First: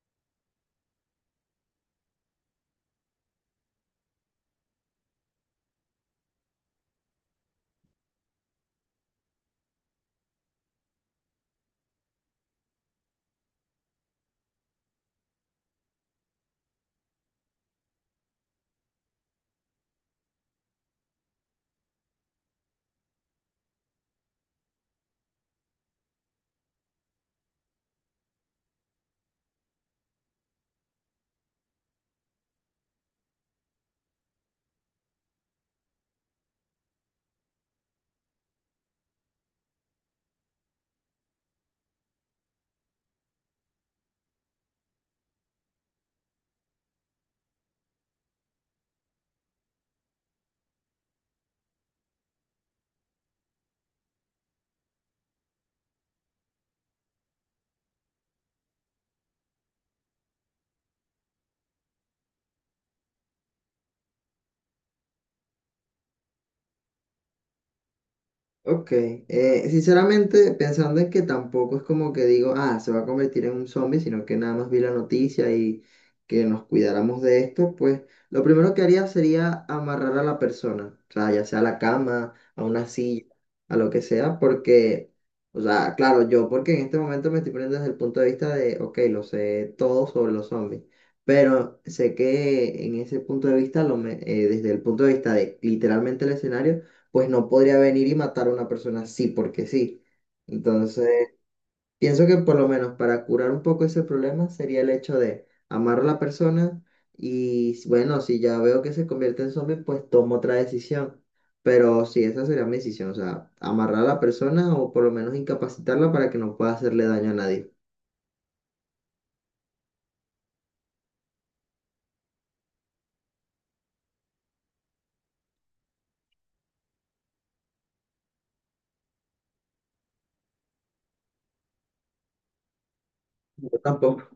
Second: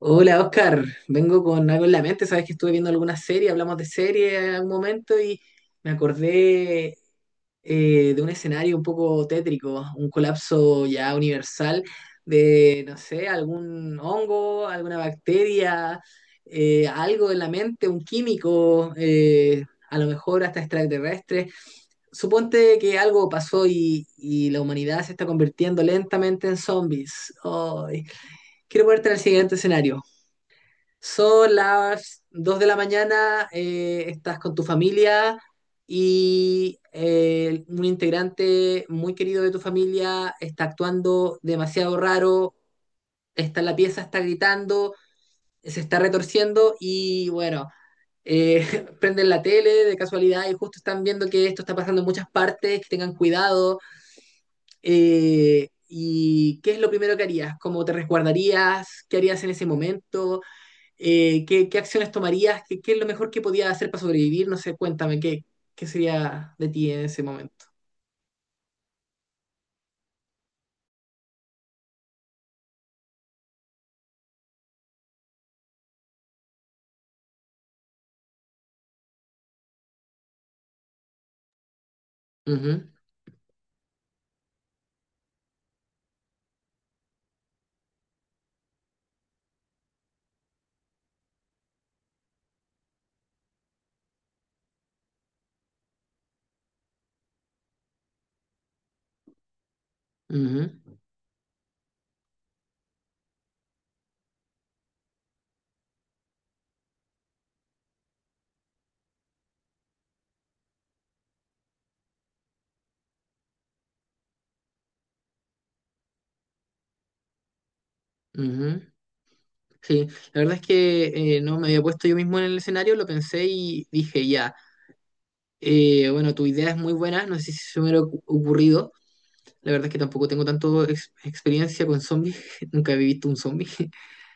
Hola Oscar, vengo con algo en la mente. Sabes que estuve viendo alguna serie, hablamos de serie en algún momento y me acordé de un escenario un poco tétrico, un colapso ya universal de, no sé, algún hongo, alguna bacteria, algo en la mente, un químico, a lo mejor hasta extraterrestre. Suponte que algo pasó y la humanidad se está convirtiendo lentamente en zombies. Ay, quiero ponerte en el siguiente escenario. Son las 2 de la mañana, estás con tu familia y un integrante muy querido de tu familia está actuando demasiado raro, está en la pieza, está gritando, se está retorciendo y bueno, eh, prenden la tele de casualidad y justo están viendo que esto está pasando en muchas partes, que tengan cuidado. eh, ¿Y qué es lo primero que harías? ¿Cómo te resguardarías? ¿Qué harías en ese momento? Qué acciones tomarías? Qué es lo mejor que podías hacer para sobrevivir? No sé, cuéntame, ¿qué, qué sería de ti en ese momento? Ok, sinceramente pensando en que tampoco es como que digo, ah, se va a convertir en un zombie, sino que nada más vi la noticia y que nos cuidáramos de esto, pues lo primero que haría sería amarrar a la persona, o sea, ya sea a la cama, a Ujú, una silla, a lo que sea, porque, o sea, claro, yo porque en este momento me estoy poniendo desde el punto de vista de, ok, lo sé todo sobre los zombies, pero sé que en ese punto de vista, desde el punto de vista de literalmente el escenario, pues no podría venir y matar a una persona así porque sí. ujú, Entonces, pienso que por lo menos para curar un poco ese problema sería el hecho de amar a la persona y bueno, si ya veo que se convierte en zombie, pues tomo otra decisión. Pero sí, esa sería mi decisión, o sea, amarrar a la persona o por lo menos incapacitarla para que no pueda hacerle daño a nadie. ujú. Sí, la verdad es que no me había puesto yo mismo en el escenario, lo pensé y dije, ya, bueno, tu idea es muy buena, no sé si se me hubiera ocurrido. La verdad es que tampoco tengo tanto experiencia con zombies, nunca he visto un zombie. Yo tampoco.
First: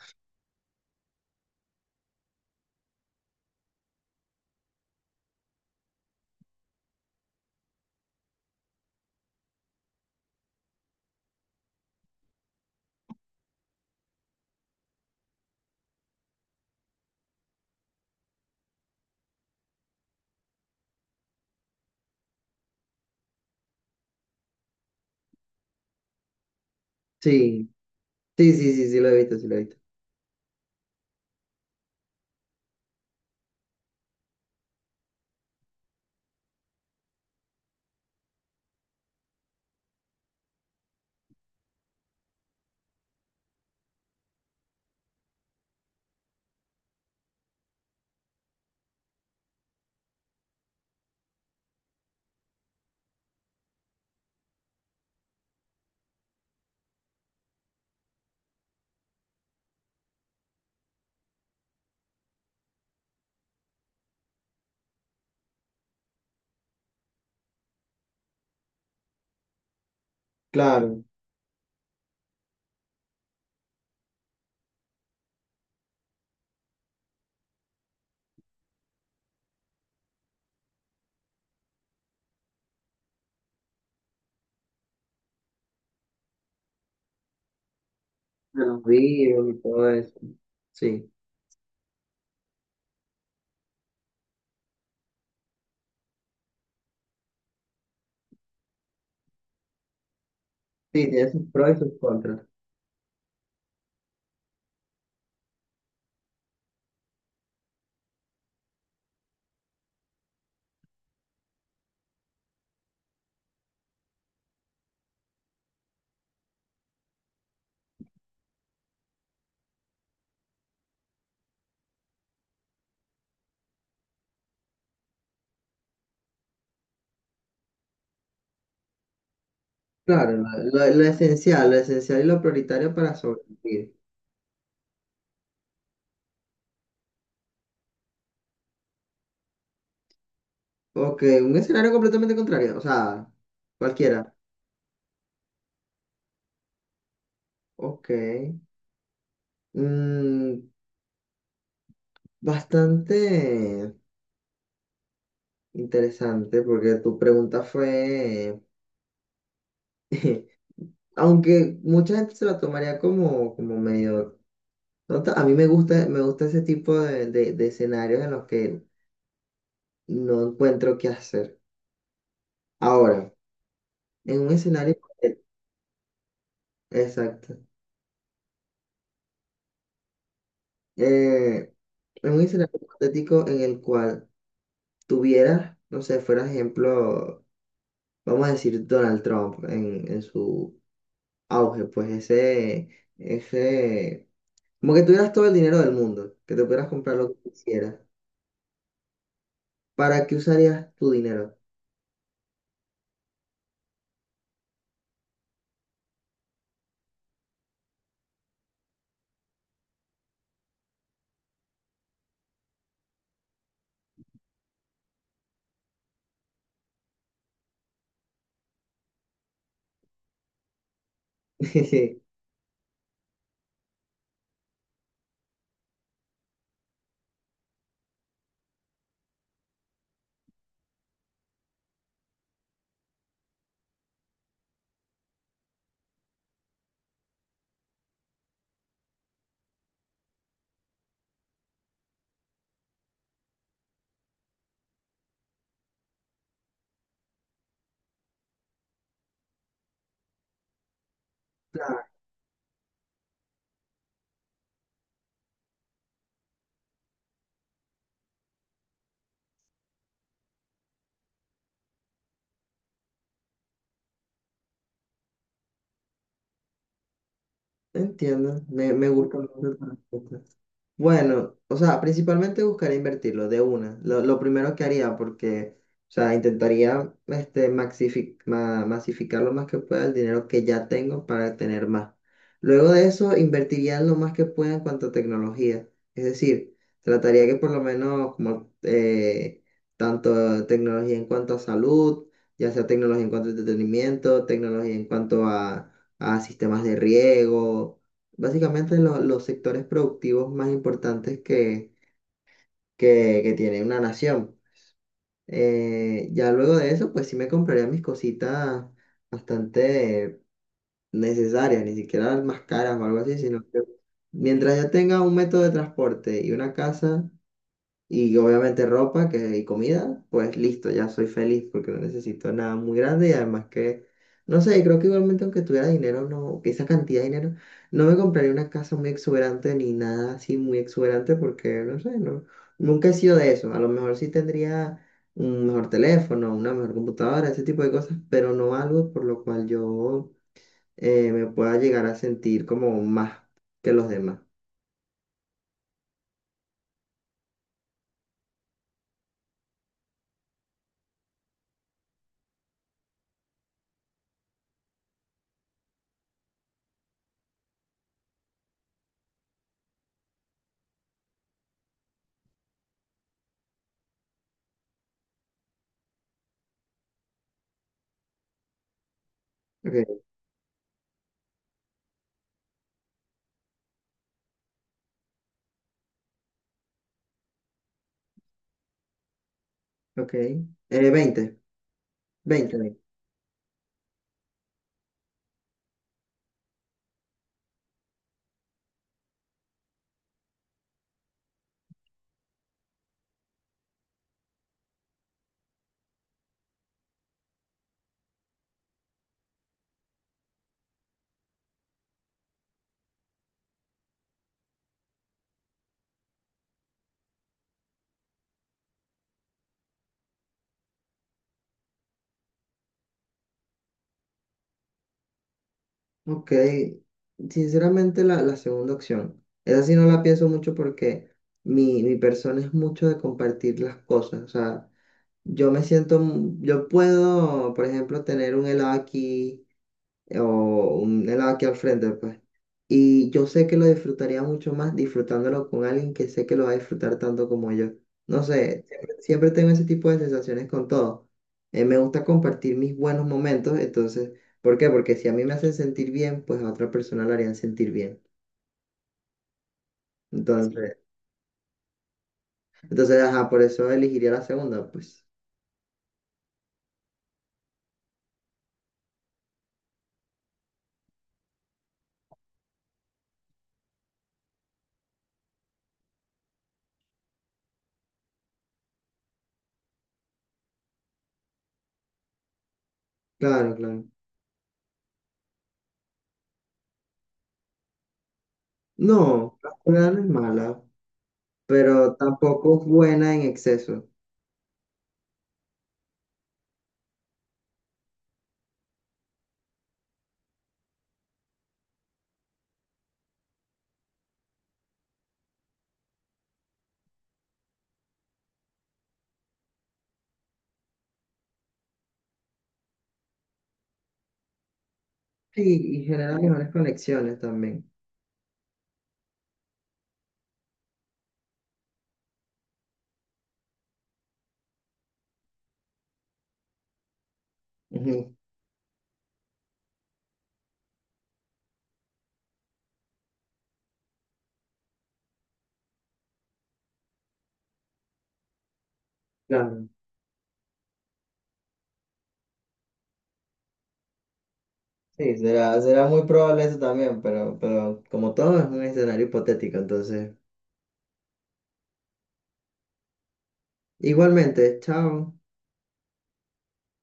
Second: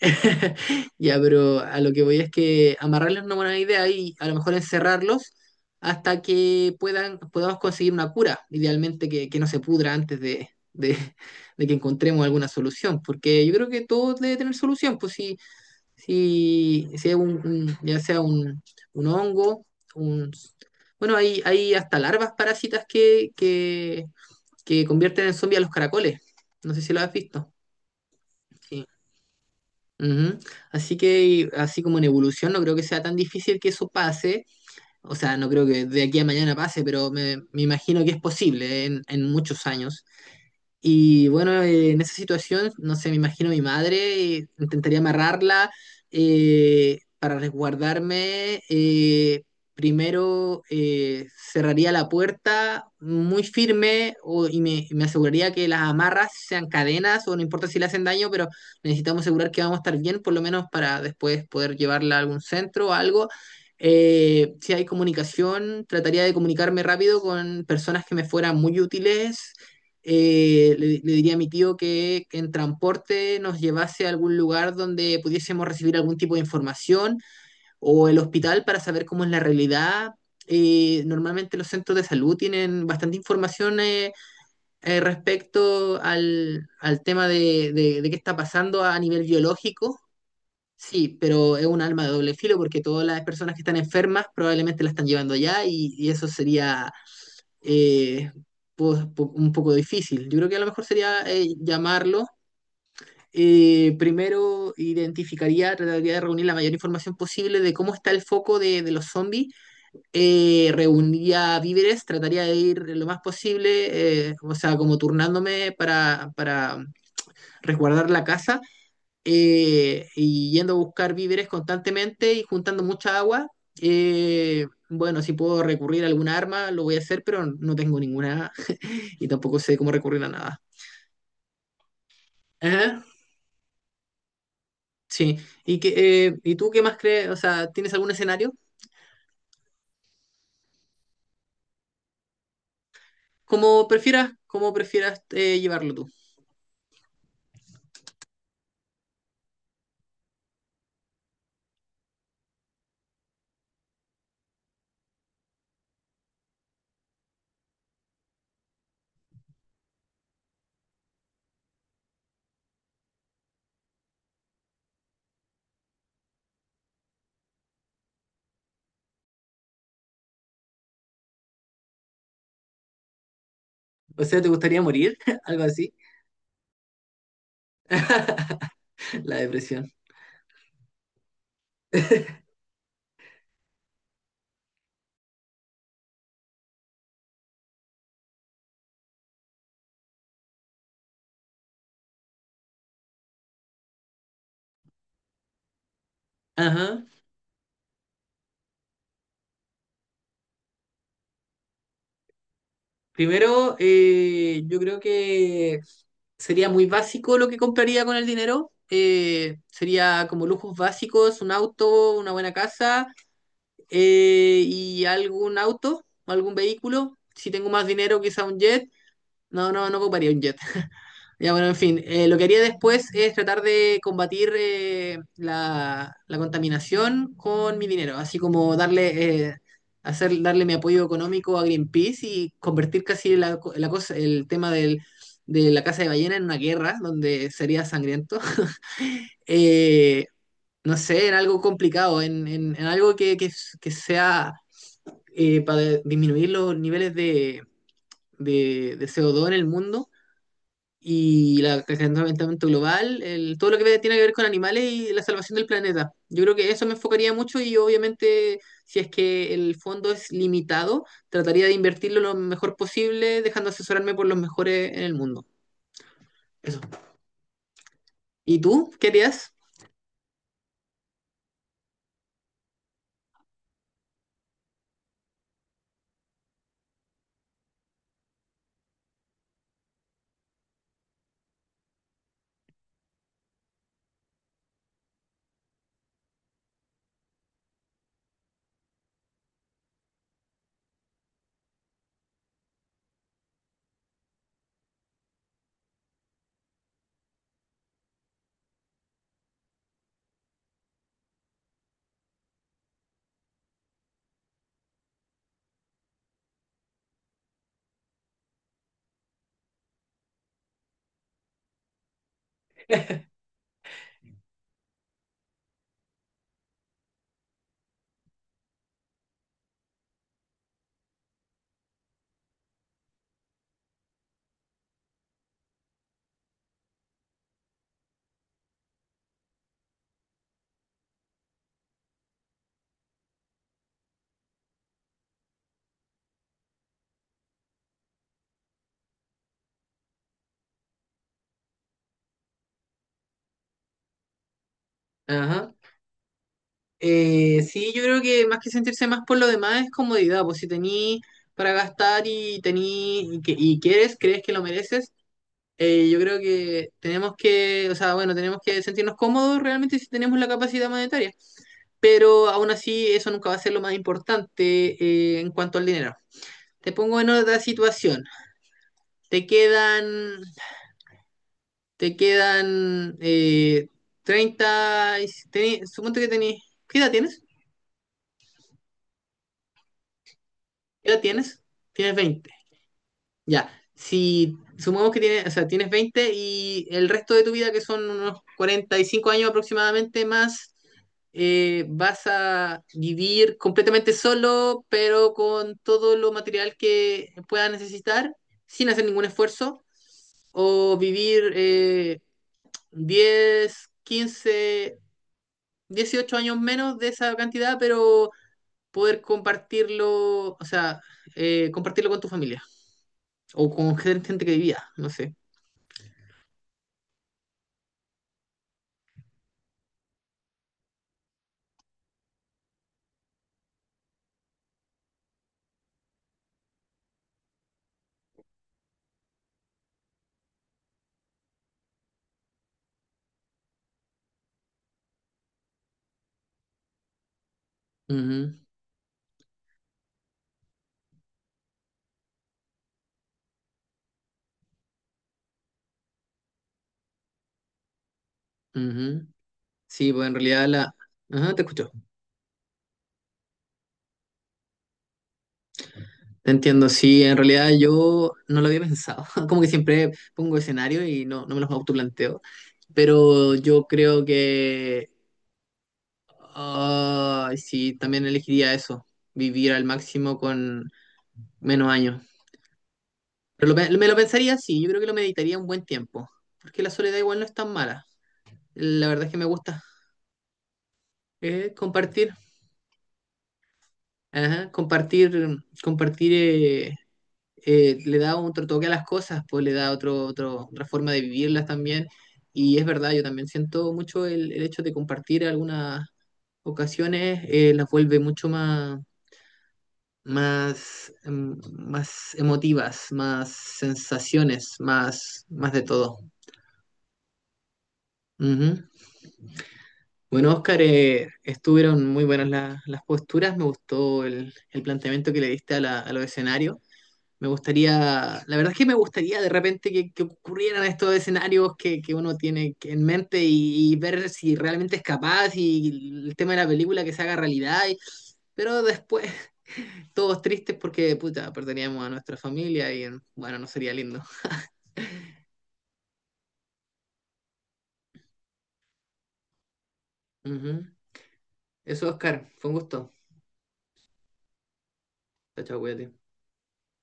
Ya, pero a lo que voy es que amarrarlos no es una buena idea y a lo mejor encerrarlos hasta que podamos conseguir una cura, idealmente que no se pudra antes de que encontremos alguna solución, porque yo creo que todo debe tener solución, pues si, si es un, ya sea un hongo, un, bueno, hay hasta larvas parásitas que convierten en zombies a los caracoles, no sé si lo has visto. Sí, sí, sí, sí, sí lo he visto, sí lo he visto. Ujú. Así que, así como en evolución, no creo que sea tan difícil que eso pase. O sea, no creo que de aquí a mañana pase, pero me imagino que es posible en muchos años. Y bueno, en esa situación, no sé, me imagino mi madre, intentaría amarrarla para resguardarme. Primero cerraría la puerta muy firme y y me aseguraría que las amarras sean cadenas o no importa si le hacen daño, pero necesitamos asegurar que vamos a estar bien, por lo menos para después poder llevarla a algún centro o algo. Si hay comunicación, trataría de comunicarme rápido con personas que me fueran muy útiles. Claro, Le diría a mi tío que en transporte nos llevase a algún lugar donde pudiésemos recibir algún tipo de información o el hospital para saber cómo es la realidad. Normalmente los centros de salud tienen bastante información respecto al, al tema de qué está de los pasando a nivel virus y todo biológico. eso. Sí, Sí, pero es un arma de doble filo porque todas las personas que están enfermas probablemente la están llevando allá y eso sería eh, un poco difícil. Yo creo que a lo mejor sí, sería tiene sus pros y sus llamarlo. contras. Eh, primero identificaría, trataría de reunir la mayor información posible de cómo está el foco de los zombies. Reuniría víveres, trataría de ir lo más posible, o sea, como turnándome para resguardar la casa y yendo a buscar víveres constantemente y juntando mucha agua. Eh, bueno, si puedo recurrir a alguna arma, lo voy a hacer, pero no tengo ninguna y tampoco sé cómo recurrir a Claro, lo, nada. lo- lo esencial, lo esencial y lo prioritario Ajá, para sobrevivir. sí. ¿Y, que, ¿y tú qué más crees? O sea, ¿tienes algún escenario? Ok, un escenario completamente contrario, o sea, cualquiera. Como prefieras llevarlo tú. Ok. Mm, bastante interesante porque tu pregunta fue, aunque mucha gente se la tomaría como, como medio tonta, a mí me gusta ese tipo de escenarios en los que no encuentro qué hacer. Ahora, O sea, en ¿te un gustaría escenario... morir? Algo así. Exacto. La depresión. eh, en un escenario hipotético en el cual tuvieras, no sé, fuera ejemplo, vamos a decir Donald Trump en su auge, pues ese, como que tuvieras todo el dinero del mundo, que te pudieras Ajá. comprar lo que quisieras. ¿Para qué usarías tu dinero? Primero, yo creo que sería muy básico lo que compraría con el dinero. Sería como lujos básicos, un auto, una buena casa y algún auto, algún vehículo. Si tengo más dinero, quizá un jet. No, no, no compraría un jet. Ya, bueno, en fin, lo que haría después es tratar de combatir la contaminación con mi dinero, así como darle, darle mi apoyo económico a Greenpeace y convertir casi la cosa, el tema del, de la caza de ballena en una guerra donde sería sangriento. Eh, no sé, en algo complicado, en algo que sea para disminuir los niveles de CO2 en el mundo y el Claro, calentamiento global, el- todo lo que tiene que ver con animales y la salvación del planeta. Yo creo que eso me enfocaría mucho y obviamente si es que el fondo es limitado, trataría de invertirlo lo mejor posible, dejando asesorarme por los mejores en el mundo. Eso. ¿Y entiendo, tú? me, ¿Qué me gusta harías? mucho tu respuesta. Bueno, o sea, principalmente buscaría invertirlo de una, lo primero que haría, porque, o sea, intentaría este, masificar lo más que pueda el dinero que ya tengo para tener más. Luego de eso, invertiría lo más que pueda en cuanto a tecnología, es decir, trataría que por lo menos como tanto tecnología en cuanto a salud, ya sea tecnología en cuanto a entretenimiento, tecnología en cuanto a sistemas de riego básicamente los sectores productivos más importantes que tiene una nación. Ya luego de eso, pues sí me compraría mis cositas bastante necesarias, ni siquiera las más caras o algo así, sino que mientras ya tenga un método de transporte y una casa, y obviamente ropa que, y comida, pues listo, ya soy feliz porque no necesito nada muy grande y además que, no sé, creo que igualmente aunque tuviera dinero, no, que esa cantidad de dinero, no me compraría una casa muy exuberante ni nada así muy exuberante porque, no sé, no, nunca he sido de eso. A lo mejor sí tendría un mejor teléfono, una mejor computadora, ese tipo de cosas, pero no algo por lo cual yo me pueda llegar a sentir como más que los demás. Ajá. Sí, yo creo que más que sentirse más por lo demás es comodidad, pues si tení para gastar y tení y quieres, crees que lo mereces. Yo creo que tenemos que, o sea, bueno, tenemos que sentirnos cómodos realmente si tenemos la capacidad monetaria, pero aún así eso nunca va a ser lo más importante en cuanto al dinero. Te pongo en otra situación. Te quedan, Ok, te quedan 30, suponte que tenés, ¿qué edad tienes? ok. ¿Qué edad Veinte tienes? Tienes veinte. 20. Ya, si sumamos que tienes, o sea, tienes 20 y el resto de tu vida, que son unos 45 años aproximadamente más, vas a vivir completamente solo, pero con todo lo material que puedas necesitar, sin hacer ningún esfuerzo, o vivir 10, 15, 18 años menos de esa cantidad, pero poder compartirlo, o sea, compartirlo con tu familia o con gente que vivía, no sé. Ok, sinceramente la, la segunda opción. Esa sí no la pienso mucho porque mi persona es mucho de compartir las cosas. O sea, yo me siento, mu- yo puedo, por ejemplo, tener un helado aquí o un helado aquí al frente, pues. Y yo sé que lo disfrutaría mucho más disfrutándolo con alguien que sé que lo va a disfrutar tanto como yo. No Ujú, sé, siempre, siempre tengo ese tipo de sensaciones con todo. Me gusta compartir mis buenos momentos, entonces, ¿por qué? Porque si a mí me hacen sentir bien, pues a otra persona la harían sentir bien. ujú. Sí, pues en realidad la... Entonces, Ajá, te escucho. entonces, ajá, por eso elegiría la segunda, pues. Te entiendo. Sí, en realidad yo no lo había pensado. Como que siempre pongo escenario y no, no me los autoplanteo. Pero yo creo que... ah, sí, también elegiría eso. Vivir al máximo con menos años. Pero lo Claro, claro. me lo pensaría, sí. Yo creo que lo meditaría un buen tiempo. Porque la soledad igual no es tan mala. La No, verdad es que me la gusta. cura no es mala, Eh, pero compartir. tampoco es buena en exceso. Ajá, compartir, compartir le da otro toque a las cosas, pues le da otra forma de vivirlas también. Y es verdad, yo también siento mucho el hecho de compartir algunas ocasiones. Eh, las vuelve mucho más, más, más emotivas, más sensaciones, Sí, más de y todo. genera mejores conexiones también. Ujú. Bueno, Oscar, estuvieron muy buenas las posturas, me gustó el planteamiento que le diste a, a los escenarios. Me Ujú, gustaría, la verdad es que me gustaría de repente que ocurrieran estos escenarios que uno tiene que- en mente y ver si realmente es capaz y el tema de la película que se haga realidad. Y- pero después claro. todos tristes porque, puta, perderíamos a nuestra familia y bueno, no sería lindo. Sí, será, será muy probable eso también, pero como todo es un escenario hipotético, entonces. Ujú. Eso, Oscar, fue un gusto. Igualmente, chao. Chao, chao, cuídate.